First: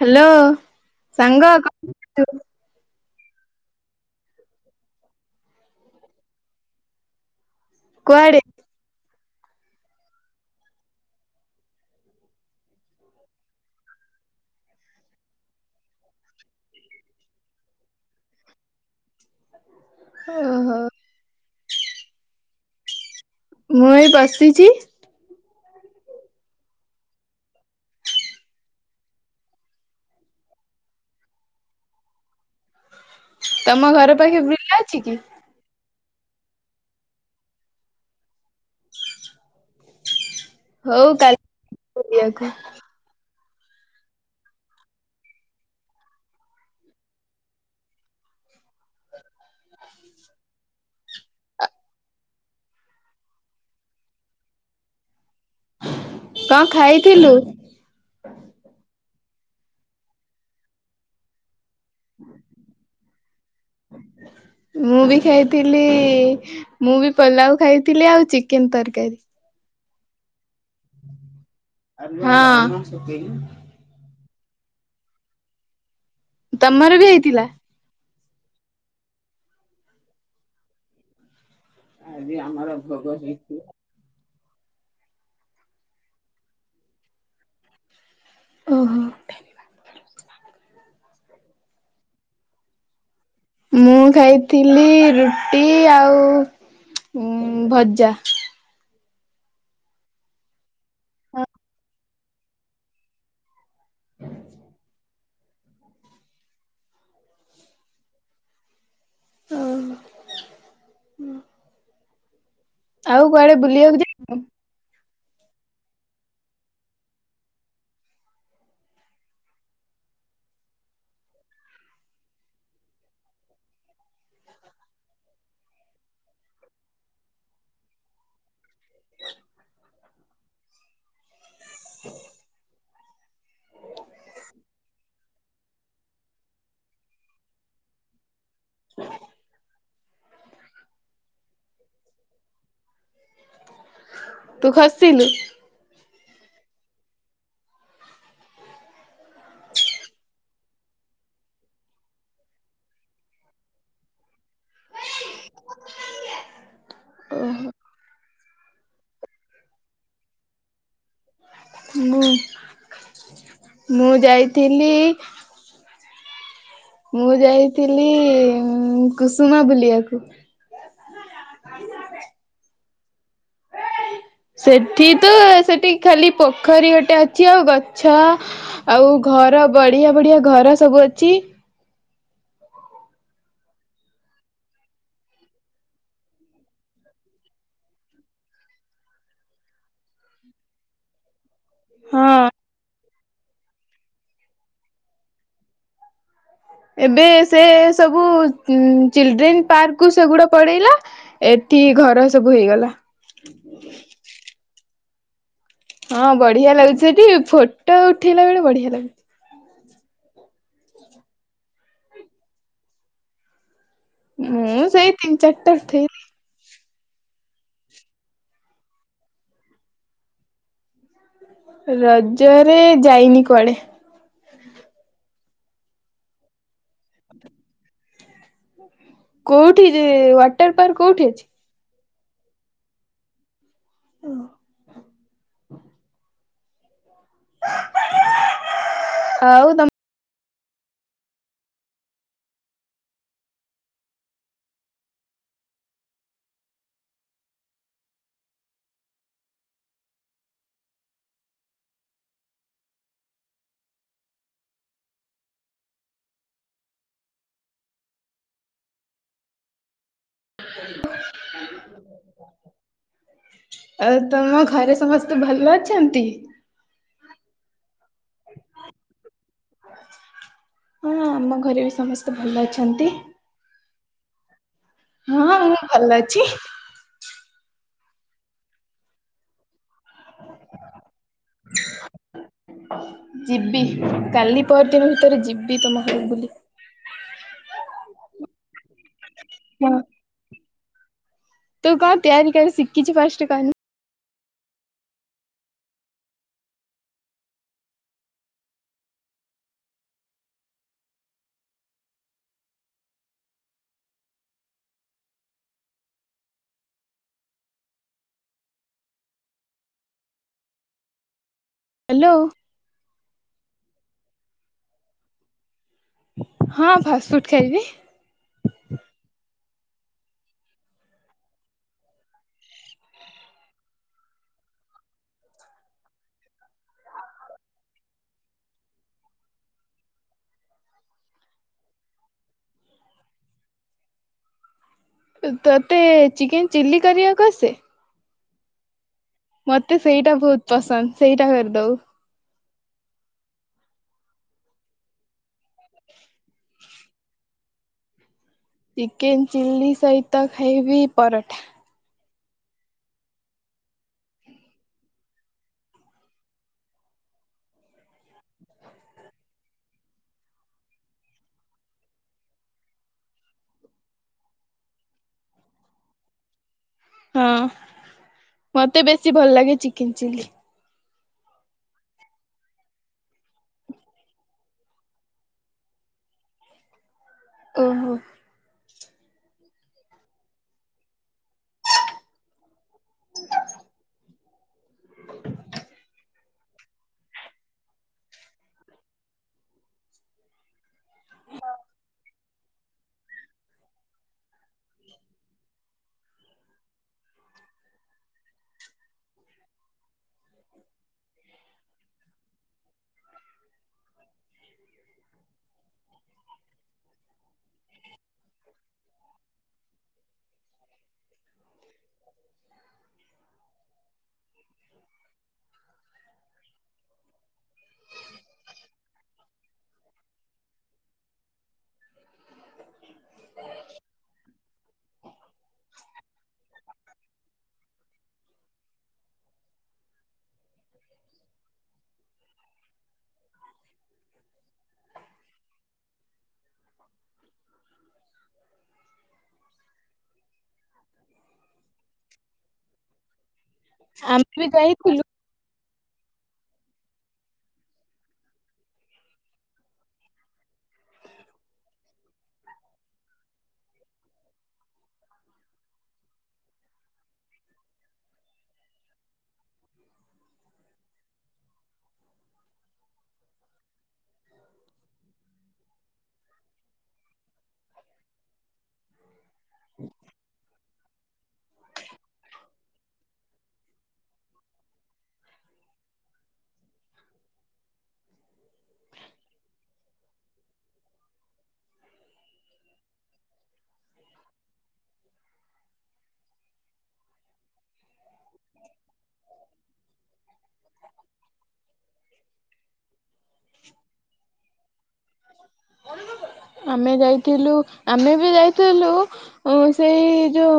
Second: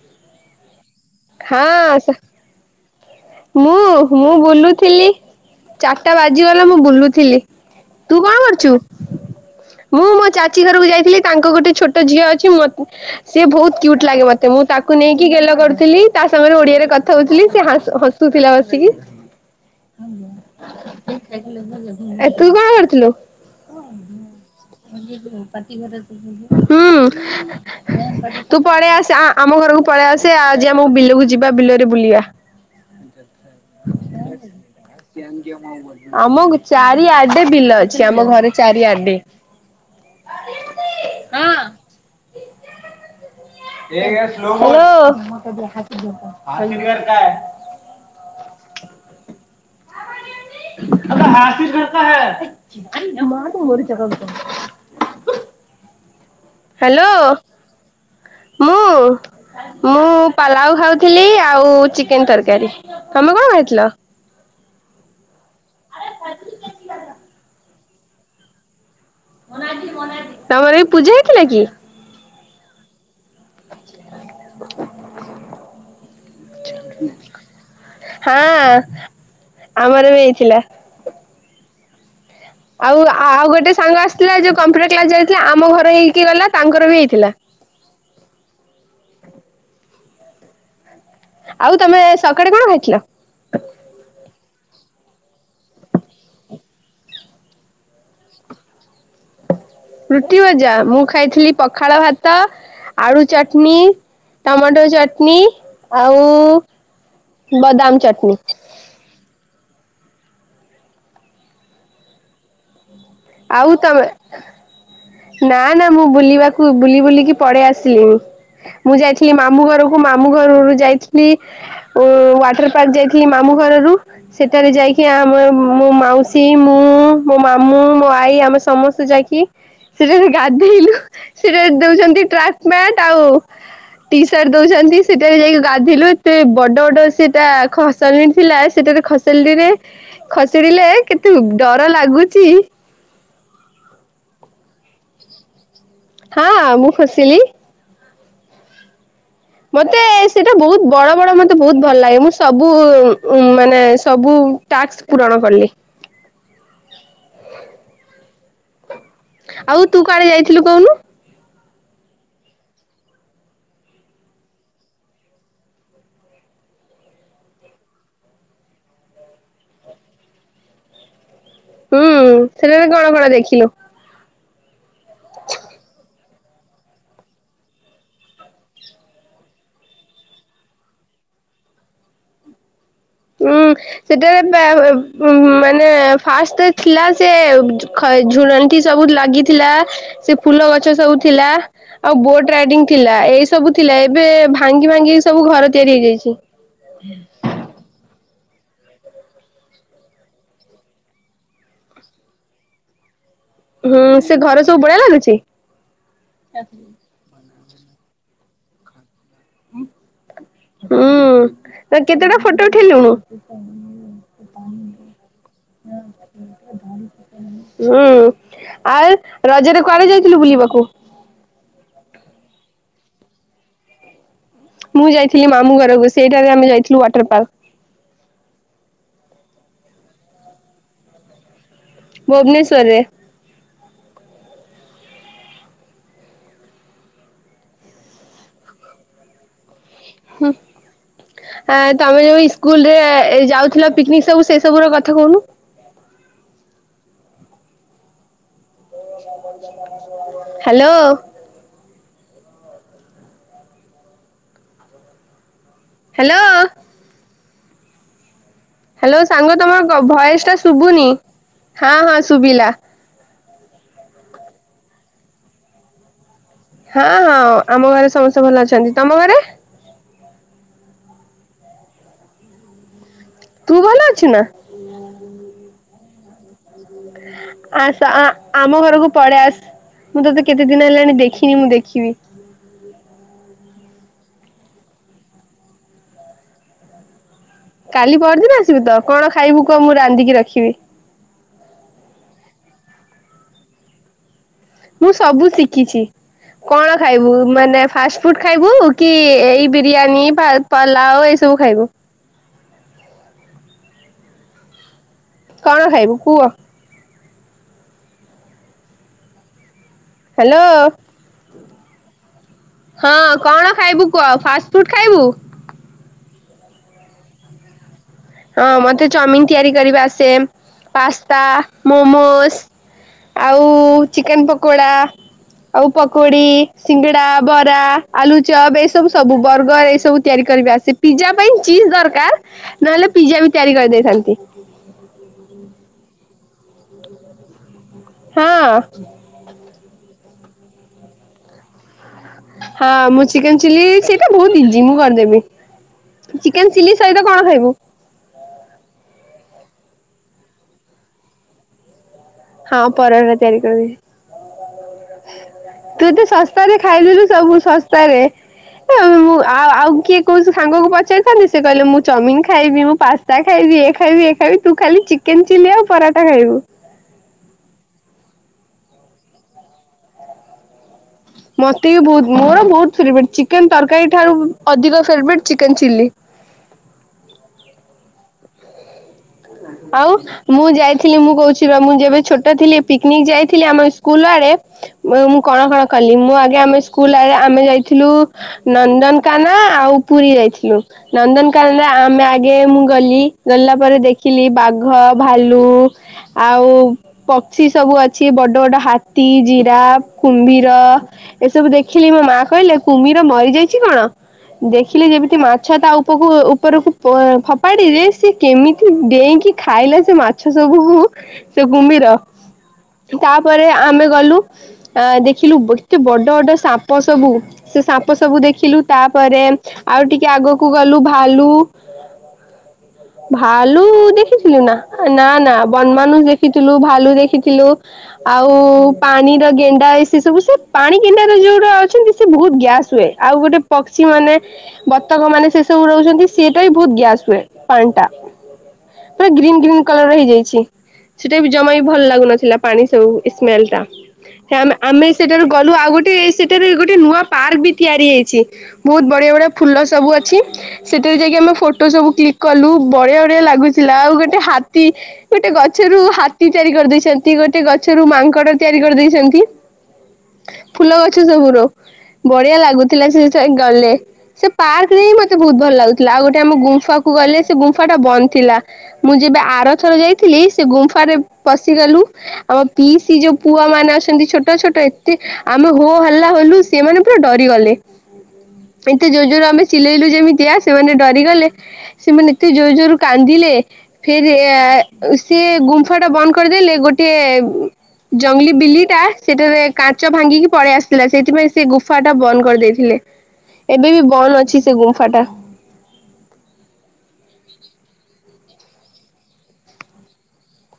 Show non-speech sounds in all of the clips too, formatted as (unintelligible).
Hello ସାଙ୍ଗ କଣ ହଁ ସ କଚୁ। ମୁଁ ମୁଁ ବୁଲୁଥିଲି ଚାରିଟା ବାଜିଗଲା ମୁଁ ବୁଲୁଥିଲି। ତୁ କୁଆଡେ? କଣ କରୁଚୁ? ମୁଁ ମୋ ଚାଚୀ ଘରକୁ ଯାଇଥିଲି ତାଙ୍କ ଗୋଟେ ଛୋଟ ଝିଅ ଅଛି ମ ସିଏ ବହୁତ କ୍ୟୁଟ୍ ଲାଗେ ମୋତେ ମୁଁ ତାକୁ ନେଇକି ଗେଲ କରୁଥିଲି ତା ସାଙ୍ଗରେ ଓଡିଆରେ କଥା ହଉଥିଲି ସେ ହାସ୍ ହସ୍ ତୁ ଥିଲା ବସିକି। ଓହୋ। ଏ ତୁ କଣ କରୁଥିଲୁ। ମୁଁ ଏଇ ବସିଚି। ହୁଁ। ତୁ ପଳେଇ ଆସେ ଆ ଆମ ଘରକୁ ପଳେଇ ଆସେ ଆଜି ଆମକୁ ବିଲକୁ ଯିବା ବିଲରେ ବୁଲିବା। ତମ ଘର ପାଖେ ବିଲା ଅଛି କି? ଅମକ୍ ଚାରିଆଡେ ବିଲ ଅଛି ଆମ ଘରେ ଚାରିଆଡେ। ହଉ କାଲି (inaudible) ବୁଲିଆକୁ। ଓ (inaudible) କଣ ହ୍ୟାଲୋ। ଖାଇଥିଲୁ? ମୁଁ ମୁଁ ପଲାଉ ଖାଉଥିଲି ଆଉ ଚି କେନ୍ ତରକାରୀ ତମେ କଣ ଖାଇଥିଲ? ମୁଁ ବି ଖାଇଥିଲି ମୁଁ ବି ପଲାଉ ଖାଇଥିଲି ଆଉ ଚି କେନ୍ ତରକାରୀ। ତମର ଆଜି ପୂଜା ହେଇଥିଲା କି? ହଁ। ତମର ବି ହେଇଥିଲା? (inaudible) ହଁ ଆମର ବି ହେଇଥିଲା। ଆଜି ଆମର ଆଉ ଆଉ ଗୋଟେ ସାଙ୍ଗ ଆସିଥିଲା ଯୋଉ କମ୍ପ୍ୟୁଟର କ୍ଲାସ ଯାଇଥିଲା ଆମ ଘର ହେଇକି ଗଲା ତାଙ୍କର ବି ହେଇଥିଲା। ଓହୋ। ଆଉ ତମେ ସକାଡେ କଣ ଖାଇଥିଲ? ମୁଁ ଖାଇଥିଲି ରୁଟି ଆଉ ଉଁ ଭଜା। ରୁଟି ଭଜା ମୁଁ ଖାଇଥିଲି ପଖାଳ ଭାତ୍ ତ ଆଳୁ ଚଟନି, ଟମାଟୋ ଚଟନୀ ଆଉ ବାଦାମ ଚଟନୀ। ଓହୋ ଓ ଆଉ ତମେ (inaudible) ନା ନା ମୁଁ ବୁଲିବାକୁ ବୁଲି ବୁଲିକି ପଳେଇ ଆସିଲିଣିି। ମୁଁ ଯାଇଥିଲି ମାମୁଁ ଘରକୁ ମାମୁଁ ଘରରୁ ଯାଇଥିଲି ଉଁ ୱାଟର ପାର୍କ ଯାଇଥିଲି ମାମୁଁ ଘରରୁ। ସେଠାରେ ଯାଇକି ଆମ ମୋ ମାଉସୀ ମୁଁ ମୋ ମାମୁଁ ମୋ ଆ ଆଈ ଆମେ ସମସ୍ତେ ଯାଇକି ସେଠାରେ ଗାଧେଇଲୁ। ସେଠାରେ ଦଉଛନ୍ତି ଟ୍ରାକ୍ ପ୍ୟାଣ୍ଟ୍ ଆଉ ଟି ସାର୍ଟ ଦଉଛନ୍ତି ସେଟା ବି ଯାଇକି ଗାଧେଇଲୁ ଏତେ ବଡ ବଡ ସେଟା ଖସାଲିନ୍ ଥିଲା ସେଟାରେ ଖସି (unintelligible) ରେ ଖସଡିଲେ କେତେ ଡର ଲାଗୁଚି। ତୁ ଖସିଲୁ? ହଁ ମୁଁ ଖସିଲି। ମୋତେ ସେଇଟା ବହୁତ ବଡ ବଡ ମୋତେ ବହୁତ ଭଲ ଲାଗେ ମୁଁ ସବୁ ଉଁ ମାନେ ସବୁ ଟାସ୍କ ପୂରଣ କଲି। ଓହୋ। ଆଉ ତୁ କୁଆଡ ଯାଇଥିଲୁ କହୁନୁ? ମୁ ମୁଁ ଯାଇଥିଲି ମୁଁ ଯାଇଥିଲି କୁସୁମା ବୁଲିବାକୁ। ହୁଁ ସେଠେ ଯାଇକି କଣ କଣ ଦେଖିଲୁ? ସେଠି ତ ସେଠି ଖାଲି ପୋଖରୀ ଗୋଟେ ଅଛି ଆଉ ଗଛ ଆଉ ଘର ବଢିଆ ବଢିଆ ଘର ସବୁ ଅଛି ହୁଁ ସେଟାରେ ମାନେ ଫାଷ୍ଟ ଥିଲା ସେ (inaudible) ସବୁ ଲାଗିଥିଲା ସେ ଫୁଲ ଗଛ ସବୁ ଥିଲା ଆଉ ହଁ। ବୋଟ ରାଇଡିଙ୍ଗ ଥିଲା ଏଇ ସବୁ ଥିଲା ଏବେ ଭାଙ୍ଗି ଭାଙ୍ଗି ସବୁ ଘର ତିଆରି ହେଇଯାଇଛି। ଏବେ ସେ ସବୁ ଚିଲଡ୍ରେନ୍ ପାର୍କ କୁ ସେଗୁଡା ପଡେଇଲା ଏତିି ଘର ସବୁ ହେଇଗଲା। ହୁଁ ସେ ଘରେ ସବୁ ଭଳିଆ ଲାଗୁଛି? ହଁ ବଢିଆ ଲାଗୁଛି ସେଠି ଫୋଟୋ ଉଠେଇଲା ବେଳେ ବଢିଆ ଲାଗୁଛି। ହୁଁ କେତେଟା ଫଟୋ ଉଠେଇଲୁଣୁ ହୁଁ ମୁ ସେଇ ତିନି ଚାରି ଟା ଉଠେଇଲି ହୁଁ ଆଉ ରଜରେ କୁଆଡେ ଯାଇଥିଲୁ ବୁଲିବାକୁ? ରଜରେ ଯାଇନି କୁଆଡେ ମୁଁ ଯାଇଥିଲି ମାମୁଁ ଘରକୁ ସେଇ ଠାରୁ ଆମେ ଯାଇଥିଲୁ ୱାଟର ପାର୍କ। କୋଉଠି ଯେ ୱାଟର ପାର୍କ କୋଉଠି ଅଛି? ଭୁବନେଶ୍ୱରରେ। ଓ। ଆଉ ତମ ହୁଁ। ଆ ତମେ ଯୋଉ ଇସ୍କୁଲ ରେ ଯାଉଥିଲ ପିକ୍ନିକ୍ ସବୁ ସେ ସବୁ ର କଥା କହୁନୁ? ହ୍ୟାଲୋ। ହ୍ୟାଲୋ। ହ୍ୟାଲୋ ସାଙ୍ଗ ତମର ଭଏସ ଟା ଶୁଭୁନି ହଁ ହଁ ଶୁଭିଲା। ଆଉ ତମ ଘରେ ସମସ୍ତେ ଭଲ ଅଛନ୍ତି? ହଁ ହଁ ଆମ ଘରେ ସମସ୍ତେ ଭଲ ଅଛନ୍ତି। ତମ ଘରେ? ହଁ ଆମ ଘରେ ବି ସମସ୍ତେ ଭଲ ଅଛନ୍ତି। ତୁ ଭଲ ଅଛୁ ନା? ହଁ ହଁ ମୁଁ ଭଲ ଅଛି। ଆସ ଆ ଆମ ଘରକୁ ପଳେଇ ଆସ ମୁଁ ତୋତେ କେତେ ଦିନ ହେଲାଣି ଦେଖିନି ମୁଁ ଦେଖିବି। ଯିବି କାଲି ପର ଦିନ ଭିତରେ ଯିବି ତମ (unintelligible) ବୁଲି କାଲି ପରଦିନ ଆସିବୁ ତ କଣ ଖାଇବୁ କହ ହଁ ମୁଁ ରାନ୍ଧିକି ରଖିବି? ତୁ କଣ ତିଆରି କରି ଶିଖିଚୁ ଫାଷ୍ଟ କହିଲୁ? ମୁଁ ସବୁ ଶିଖିଛି। କଣ ଖାଇବୁ ମାନେ ଫାଷ୍ଟ ଫୁଡ ଖାଇବୁ କି ଏଇ ବିରିୟାନୀ ବା ପଲାଉ ଏଇ ସବୁ ଖାଇବୁ? କଣ ଖାଇବୁ କୁହ? ହ୍ୟାଲୋ। ହ୍ୟାଲୋ। ହଁ କଣ ଖାଇବୁ କୁହ ଫାଷ୍ଟ ଫୁଡ ଖାଇବୁ? ହଁ ଫାଷ୍ଟଫୁଡ ଖାଇବି। ହଁ ମତେ ଚାଉମିିନ ତିଆରି କରିବା ଆସେ ପାସ୍ତା ମୋମୋସ୍ ଆଉ ଚିକେନ ପକୋଡା। ଆଉ ପକୋଡି ସିଙ୍ଗଡା ବରା ଆଲୁ ଚପ୍ ଏ ସବୁ ସବୁ ବର୍ଗର ଏ ସବୁ ତିଆରି କରିବା ଆ ସେ ପିଜା ପାଇଁ ଚିଜ ଦରକାର ନହେଲେ ପିଜା ବି ତିଆରି କରିଦେଇଥାନ୍ତି। ତତେ ଚିକେନ ଚିଲ୍ଲି କରିବାକୁ ଆସେ? ହଁ। ମତେ ସେଇଟା ବହୁତ ପସନ୍ଦ ସେଇଟା କରିଦଉ। ହଁ ମୁଁ ଚିକେନ ଚିଲ୍ଲି ସେଇଟା ବହୁତ ଇଜି ମୁଁ କରିଦେବି। ଚିକେନ ଚିଲ୍ଲି ସହିତ କଣ ଖାଇବୁ? ଚିକେନ ଚିଲ୍ଲି ସହିତ ଖାଇବି ପରଠା। ହଁ ପରଟା ତିଆରି କରିବି। ତୁ ତ ଶସ୍ତାରେ ଖାଇଦେଲୁ ସବୁ ଶସ୍ତାରେ। ମୁଁ ଆଉ ଆଉ କିଏ କୋଉ ସାଙ୍ଗକୁ ପଚାରିଥାନ୍ତି ସେ କହିଲେ ମୁଁ ଚଉମିନ ଖାଇବି ମୁଁ ପାସ ତା ଖାଇବି ଏ ଖାଇବି ଏ ଖାଇବି ତୁ ଖାଲି ଚିକେନ ଚିଲ୍ଲି ଆଉ ପରାଠା ଖାଇବୁ। ହଁ ମତେ ବେଶୀ ଭଲ ଲାଗେ ଚିକେନ ଚିଲ୍ଲି। ମତେ ବି ବହୁତ ମୋର ବହୁତ ଫେବରେଟ୍ ଚିକେନ ତରକାରୀ ଠାରୁ ଅଧିକ ଫେବରେଟ୍ ଚିକେନ ଚିଲ୍ଲି। ଓହୋ। ଆଉ। ମୁଁ ଯାଇଥିଲି ମୁଁ କହୁଛି ବା ମୁଁ ଯେବେ ଛୋଟ ଥିଲି ପିକନିକ ଯାଇଥିଲି ଆମ ସ୍କୁଲ ଆଡେ। ମୁଁ କଣ କଣ କଲି ମୁଁ ଆଗେ ଆମେ ସ୍କୁଲ ଆ ଆମେ ଯାଇଥିଲୁ। ନନ୍ଦନକାନ୍ଦନ ଆଉ ପୁରୀ ଯାଇଥିଲୁ। ନନ୍ଦନକାନ୍ଦନ ଆମେ ଆଗେ ମୁଁ ଗଲି ଗଲା ପରେ ଦେ ଦେଖିଲି ବାଘ ଭାଲୁ ଆଉ। ପକ୍ଷୀ ସବୁ ଅଛି ବଡ ବଡ ହାତୀ ଜିରାଫ୍ କୁମ୍ଭୀର। ଏସବୁ ଦେଖିଲି ମୋ ମା କହିଲେ କୁମ୍ଭୀର ମରିଯାଇଛି କଣ? ଦେଖିଲେ ଯେମିତି ମାଛ ତା ଉପକୁ ଉପରକୁ ପ ଫୋପାଡିଲେ ସେ କେମି ଡେଇଁକି ଖାଇଲା ସେ ମାଛ ସବୁ କୁଉ ସେ କୁମ୍ଭୀର। ତାପରେ ଆମେ ଗଲୁ। ଆ ଦେଖିଲୁ ବ କେତେ ବଡ ବଡ ସାପ ସବୁ ସେ ସାପ ସବୁ ଦେଖିଲୁ ତାପରେ। ଆଉ ଟିକେ ଆଗକୁ ଗଲୁ ଭାଲୁ। ଭାଲୁ ଦେଖିଥିଲୁ ନା ନା ନା ବନମାନୁସ ଦେଖିଥିଲୁ ଭାଲୁ ଦେଖିଥିଲୁ। ଆଉ ପାଣିର ଗେଣ୍ଡା ସେ ସବୁ ସେ ପାଣି ଗେଣ୍ଡାର ଯୋଉଗୁଡା ଅଛନ୍ତି ସେ ବହୁତ ଗ୍ୟାସ ହୁଏ। ଆଉ ଗୋଟେ ପକ୍ଷୀ ମାନେ ବତକ ମାନେ ସେ ସବୁ ରହୁଛନ୍ତି ସିଏଟା ବି ବହୁତ ଗ୍ୟାସ ହୁଏ ପାଣି ଟା। ପୁରା ଗ୍ରୀନ ଗ୍ରୀନ କଲର ର ହେଇଯାଇଛି। ସେଟା ବି ଜମା ବି ଭଲ ଲାଗୁନଥିଲା ପାଣି ସବୁ ସ୍ମେଲ ଟା। ହେ ବି ଆମେ ଆମେ ଯାଇଥିଲୁ ସେଇଠାରୁ ଗଲୁ ଆଉ ଗୋଟେଏ ସେ ଠି ବି ଗୋଟେ ନୂଆ ପାର୍କ ବି ତିଆରି ହେଇଛି ବହୁତ ବଢିଆ ବଢିଆ ଫୁଲ ସବୁ ଅଛି। ସେଠାରେ ଯାଇକି ଆମେ ଫଟୋ ସବୁ କ୍ଲିକ କଲୁ ବଢିଆ ବଢିଆ ଲାଗୁଥିଲା ଆଉ ଗୋଟେ ହାତୀ ଗୋଟେ ଗଛରୁ ହାତୀ ତିଆରି କରିଦେଇଛନ୍ତି ଗୋଟେ ଗଛରୁ ମାଙ୍କଡ ତିଆରି କରିଦେଇଛନ୍ତି। ଫୁଲ ଗଛ ସବୁ ରୁ ବଢିଆ ଲାଗୁଥିଲା ସେ ସେ ଗଲେ। ସେ ପାର୍କରେ ହିଁ ମତେ ବହୁତ ଭଲ ଲାଗୁଥିଲା ଆଉ ଗୋଟେ ଆମେ ଗୁମ୍ଫା କୁ ଗଲେ ସେ ଗୁମ୍ଫା ସେଟା ବନ୍ଦ ଥିଲା ମୁଁ ଯେବେ ଆରଥର ଯାଇଥିଲି ସେ ଗୁମ୍ଫରେ ପଶିଗଲୁ। ଆମ ପିଇସି ଯୋଉ ପୁଅମାନେ ଅଛନ୍ତି ଛୋଟ ଛୋଟ ଏତେ। ଆମେ ହୋ ହଲ୍ଲା ହେଲୁ ସେମାନେ ପୁରା ଡରିଗଲେ। ଏତେ ଜୋର ଜୋର ଆମେ ଚିଲେଇଲୁ ଯେମିତିଆ ସେମାନେ ଡରିଗଲେ ସେମାନେ ଏତେ ଜୋର ଜୋର କାନ୍ଦିଲେ। ଫିର ୟାର ସେ ଗୁମ୍ଫା ଟା ବନ୍ଦ କରିଦେଲେ ଗୋଟିଏ ଜଙ୍ଗଲି ବିଲି ଟା ସେଠାରେ କାଚ ଭାଙ୍ଗିକି ପଳେଇ ଆସିଥିଲା ସେଇଥିପାଇଁ ସେ ଗୁଫା ଟା ବନ୍ଦ କରିଦେଇଥିଲେ। ଏବେ ବି ବନ୍ଦ ଅଛି ସେ ଗୁମ୍ଫା ଟା। ଆମେ ଯାଇଥିଲୁ ଆମେ ବି ଯାଇଥିଲୁ ଉଁ ସେଇ ଯୋଉ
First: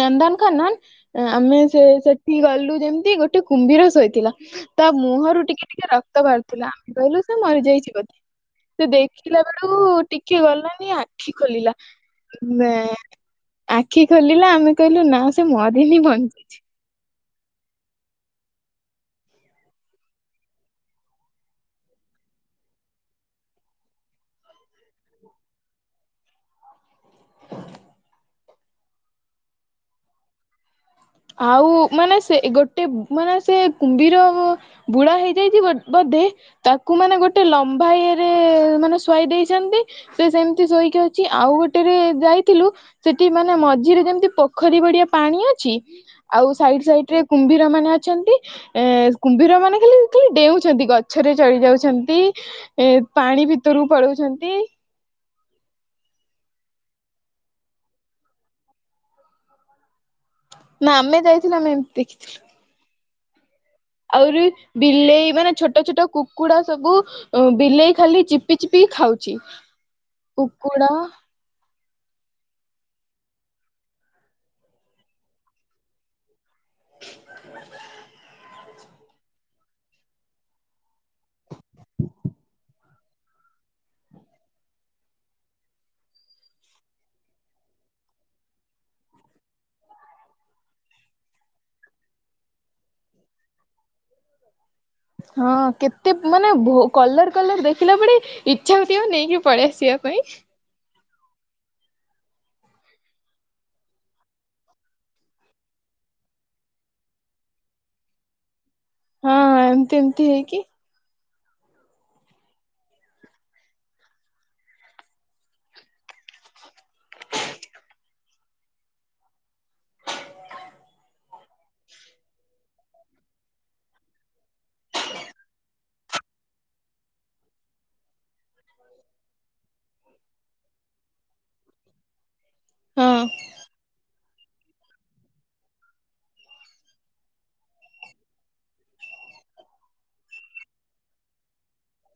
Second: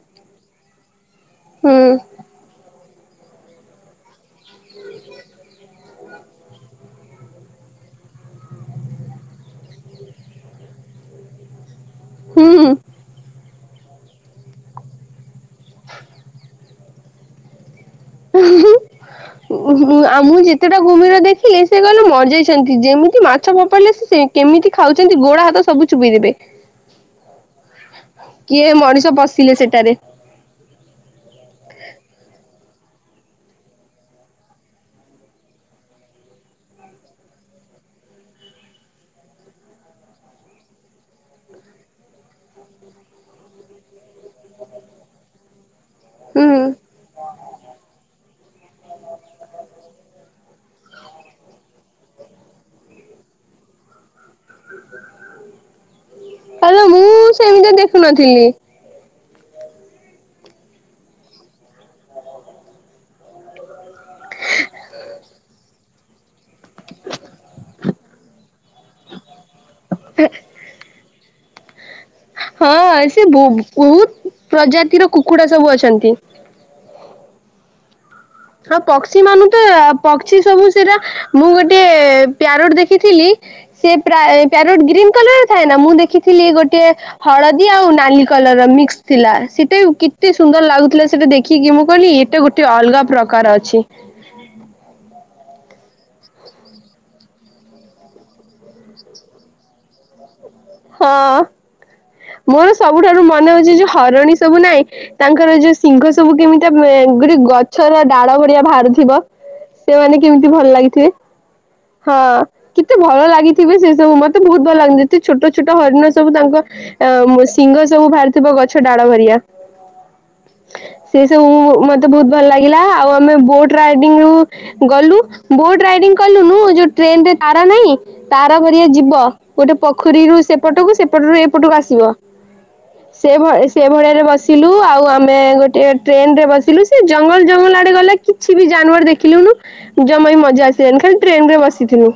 ନନ୍ଦନକାନନ ଆମେ ସେ ହୁଁ ସେଠି ଗଲୁ ଯେମତି ଗୋଟେ କୁମ୍ଭୀର ଶୋଇଥିଲା। ତା ମୁହଁରୁ ଟିକେ ଟିକେ ରକ୍ତ ବାହାରୁଥିଲା ଆମେ କହିଲୁ ସେ ମରିଯାଇଛି ବୋଧେ। ସେ ଦେଖିଲା ବେଳକୁ ଟିକେ ଗଲାନି ଆଖି ଖୋଲିଲା ମେଁ ଆଖି ଖୋଲିଲା ଆମେ କହିଲୁ ନା ସେ ମରିନି ବଞ୍ଚିଛି। ହୁଁ ହୁ। ଉଁ ହୁ ଉଁ ଆଉ ମୁଁ ଯେତେଟା କୁମ୍ଭୀର ଦେଖିଲି ସେ କହିଲେ ମରିଯାଇଛନ୍ତି ଯେମିତି ମାଛ ଫୋପାଡ଼ିଲେ ସେ ସେ କେମିତି ଖାଉଛନ୍ତି ଗୋଡ ହାତ ସବୁ ଚୁବେଇ ଦେବେ। କିଏ ମଣିଷ ପସିଲେ ସେଠାରେ। ଆଉ ମାନେ ସେ ଏ ଗୋଟେ ମାନେ ସେ କୁମ୍ଭୀର ବୁଢା ହେଇଯାଇଛି ବୋଧେ। ତାକୁ ମାନେ ଗୋଟେ ଲମ୍ବା ଇଏରେ ମାନେ ଶୁଆଇ ଦେଇଛନ୍ତି। ସେ ସେମିତି ଶୋଇକି ଅଛି ଆଉ ଗୋଟେରେ ଯାଇଥିଲୁ। ସେଠି ମାନେ ମଝିରେ ଯେମତି ପୋଖରୀ ଗଡିଆ ପାଣି ଅଛି। ହୁଁ ଆଉ ସାଇଡ ସାଇଟ ରେ କୁମ୍ଭୀର ମାନେ ଅଛନ୍ତି। ଏ କୁମ୍ଭୀର ମାନେ ଖାଲି ଖାଲି ଡେଉଛନ୍ତି ଗଛ ଗଛରେ ଚଢି ଯାଉଛନ୍ତି ଏ ପାଣି ଭିତରକୁ ପଳଉଛନ୍ତି। ଆଲୋ ମୁଁ ସେମିତିଆ ଦେଖୁନଥିଲି। ନା ଆମେ ଯାଇଥିଲୁ ଆମେ ଏମିତି ଦେଖିଥିଲୁ। ଆହୁରି ବିଲେଇ ମାନେ ଛୋଟ ଛୋଟ କୁ କୁକୁଡା ସବୁ ବିଲେଇ ଖାଲି ଚିପି ଚିପି ଖାଉଛି କୁକୁଡ଼ା ହଁ ସେ ବହୁତ ପ୍ରଜାତିର କୁକୁଡା ସବୁ ଅଛନ୍ତି। (inaudible) ହଁ ପକ୍ଷୀ ମାନୁ ତ ପକ୍ଷୀ ସବୁ ସେଟା ମୁଁ ଗୋଟେ ପ୍ୟାରୋଟ ଦେଖିଥିଲି। ସେ ପ୍ୟାର ପ୍ୟାରୋଟ ଲଗ୍ରୀନ୍ କଲର ଥାଏ ନା ମୁଁ ଦେଖିଥିଲି ଗୋଟେ ହଳଦୀ ଆଉ ନାଲି କଲର ର ମିକ୍ସ ଥିଲା ସେଟା କେତେ ସୁନ୍ଦର ଲାଗୁଥିଲା ସେଟା ଦେଖିକି ମୁଁ କହିଲି ଏଇଟା ଗୋଟେ ଅଲଗା ପ୍ରକାର ଅଛି। ହୁଁ। ହଁ କେତେ ମାନେ କଲର କଲର ଦେଖିଲା ବେଳେ ଇଚ୍ଛା ହଉଥିବ ନେଇକି ପଳେଇ ଆସିବା ପାଇଁ। ହଁ ମୋର ସବୁଠାରୁ ମନେ ହଉଛି ଯୋଉ ହରଣୀ ସବୁ ନାଇଁ ତାଙ୍କର ଯୋଉ ସିଂଘ ସବୁ କେମିତି ଗୋଟେ ଗଛର ଡାଳ ଭଡିଆ ବାହାରୁଛି। ଥିବ ହଁ ଏମତି ସେମାନେେ ଏମତି କେମିତି ହେଇକି ଭଲ ଲାଗିଥିବେ। ହଁ କେତେ ଭଲ ଲାଗିଥିବେ ସେ ସବୁ ମତେ ବହୁତ ଭଲ ଲାଗନ୍ତୀ କେତେ ଛୋଟ ଛୋଟ ହରିଣ ସବୁ ତାଙ୍କ ଅ ଶିଙ୍ଗ ସବୁ ବାହାରିଥିବ ଗଛ ଡାଳ ଭଲିଆ। ସେ ସବୁ ମତେ ବହୁତ ଭଲ ଲାଗିଲା ଆଉ ଆମେ ବୋଟ ରାଇଡିଙ୍ଗରୁ ଗଲୁ ବୋଟ ରାଇଡିଙ୍ଗ କଲୁନୁ ଯୋଉ ଟ୍ରେନରେ ତାର ନାହିଁ ତାର ଘରିଆ ଯିବ। ଗୋଟେ ପୋଖରୀରୁ ସେପଟକୁ ସେପଟରୁ ଏପଟକୁ ଆସିବ। ହଁ ସେ ଭଳି ସେ ଭଳିଆରେ ବସି ଥିଲୁ ଆଉ ଆମେ ଗୋଟେ ଟ୍ରେନ ରେ ବସିଲୁ ସେ ଜଙ୍ଗଲ ଜଙ୍ଗଲ ଆଡେ ଗଲେ କିଛି ବି ଜାନୁଆର ଦେଖିଲୁନୁ। ଜମା ହି ମଜା ଆସିଲାନି ଖାଲ ଟ୍ରେନ ରେ ବସିଥିଲୁ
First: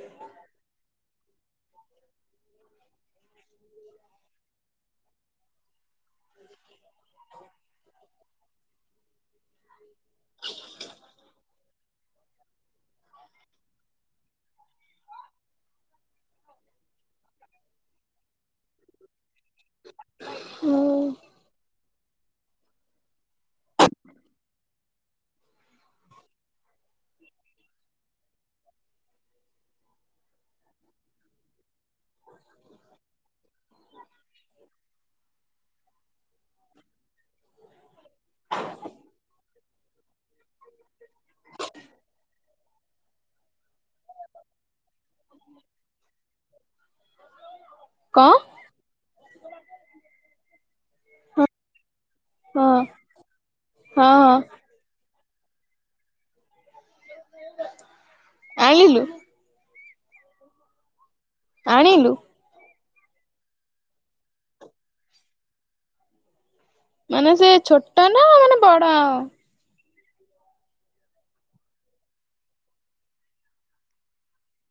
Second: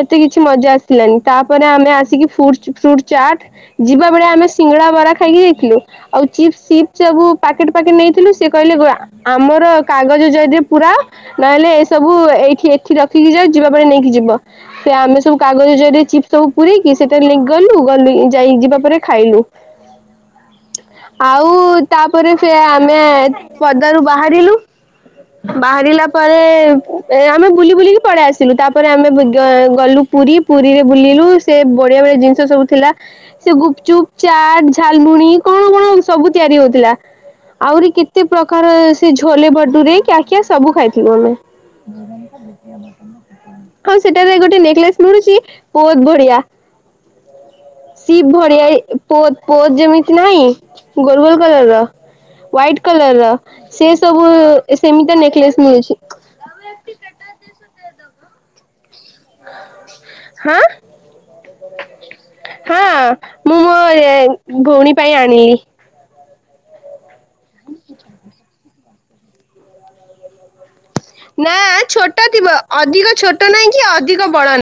ଏତେ କିଛି ମଜା ଆସିଲାନି। ତାପରେ ଆମେ ଆସିକି ଫୁଡ୍ଶ ଫ୍ରୁଟ ଚାଟ୍ ଯିବା ବେଳେ ଆମେ ସିଙ୍ଗଡ଼ା ବରା ଖାଇକି ଯାଇଥିଲୁ। ଆଉ ଚିପ୍ସ ଚିପ୍ ସବୁ ପାକେଟ୍ ପ୍ୟାକେଟ୍ ନେଇଥିଲୁ ସେ କହିଲେ ଗୋଳା। ଆମର କାଗଜ ଯରିରେ ପୁରା ନହେଲେ ସବୁ ଏଇଠି ଏଠି ରଖିକି ଯା ଯିବା ପାଇଁ ନେଇକି ଯିବ। ସେ ଆମେ ସବୁ କାଗଜ ଜରିରେ ଚପ୍ ସବୁ ପୁରେଇକି ସେଟାରେ ଲେଇକି ଗଲୁ ଗଲୁ ଯାଇ ଯିବା ପରେ ଖାଇଲୁ। ହୁଁ। ହୁଁ। ଆଉ ତାପରେ ସେ ଆମେ ପଦାରୁ ବାହାରିଲୁ। ବାହାରିଲା ପରେ ଏ ଆମେ ବୁଲି ବୁଲିକି ପଳେଇ ଆସିଲୁ ତାପରେ ଆମେ ଗଲୁ ପୁରୀ। ପୁରୀରେ ବୁଲିଲୁ ସେ ବଢିଆ ଭଳିିଆ ଜିନିଷ ସବୁ ଥିଲା। ସେ ଗୁପ୍‌ ଚୁପ୍ ଚାଟ୍ ଝାଲମୁଣି କଣ କଣ ସବୁ ତିଆରି ହଉଥିଲା। ଆହୁରି କେତେ ପ୍ରକାର ସେ ଝୋଲେ ବଟୁରି କ୍ୟା କିଆ ସବୁ ଖାଇଥି ସେମାନେ। ହଁ ସେଟାରେ ଗୋଟେ ନେକ୍ଲେସ ମିଳୁଛି ବହୁତ ବଢିଆ। ସି କଣ ଭଡିଆ ଏ ପୋତ୍ ପୋ ଯେମିତି ନାହିଁ ଗୋଲ ଗୋଲ କଲର ର। ହଁ ହ୍ବାଇଟ୍ କଲର ର ସେ ହଁ ସବୁ ହଁ ସେମିତି ନେକ୍ଲେସ ମିଳୁଛି। ଆଇଁଲୁ। ହାଁ। ଆଣିଲୁ। ହାଁ ମୁଁ ମୋ ଭଉଣୀ ପାଇଁ ଆଣିଲି। ମାନେ ସେ ଛୋଟା ନା ମାନେ ବଡ। ନା ଛୋଟ ଥିବ ଅଧିକ ଛୋଟ ନାହିଁ କି ଅଧିକ ବଡ ନା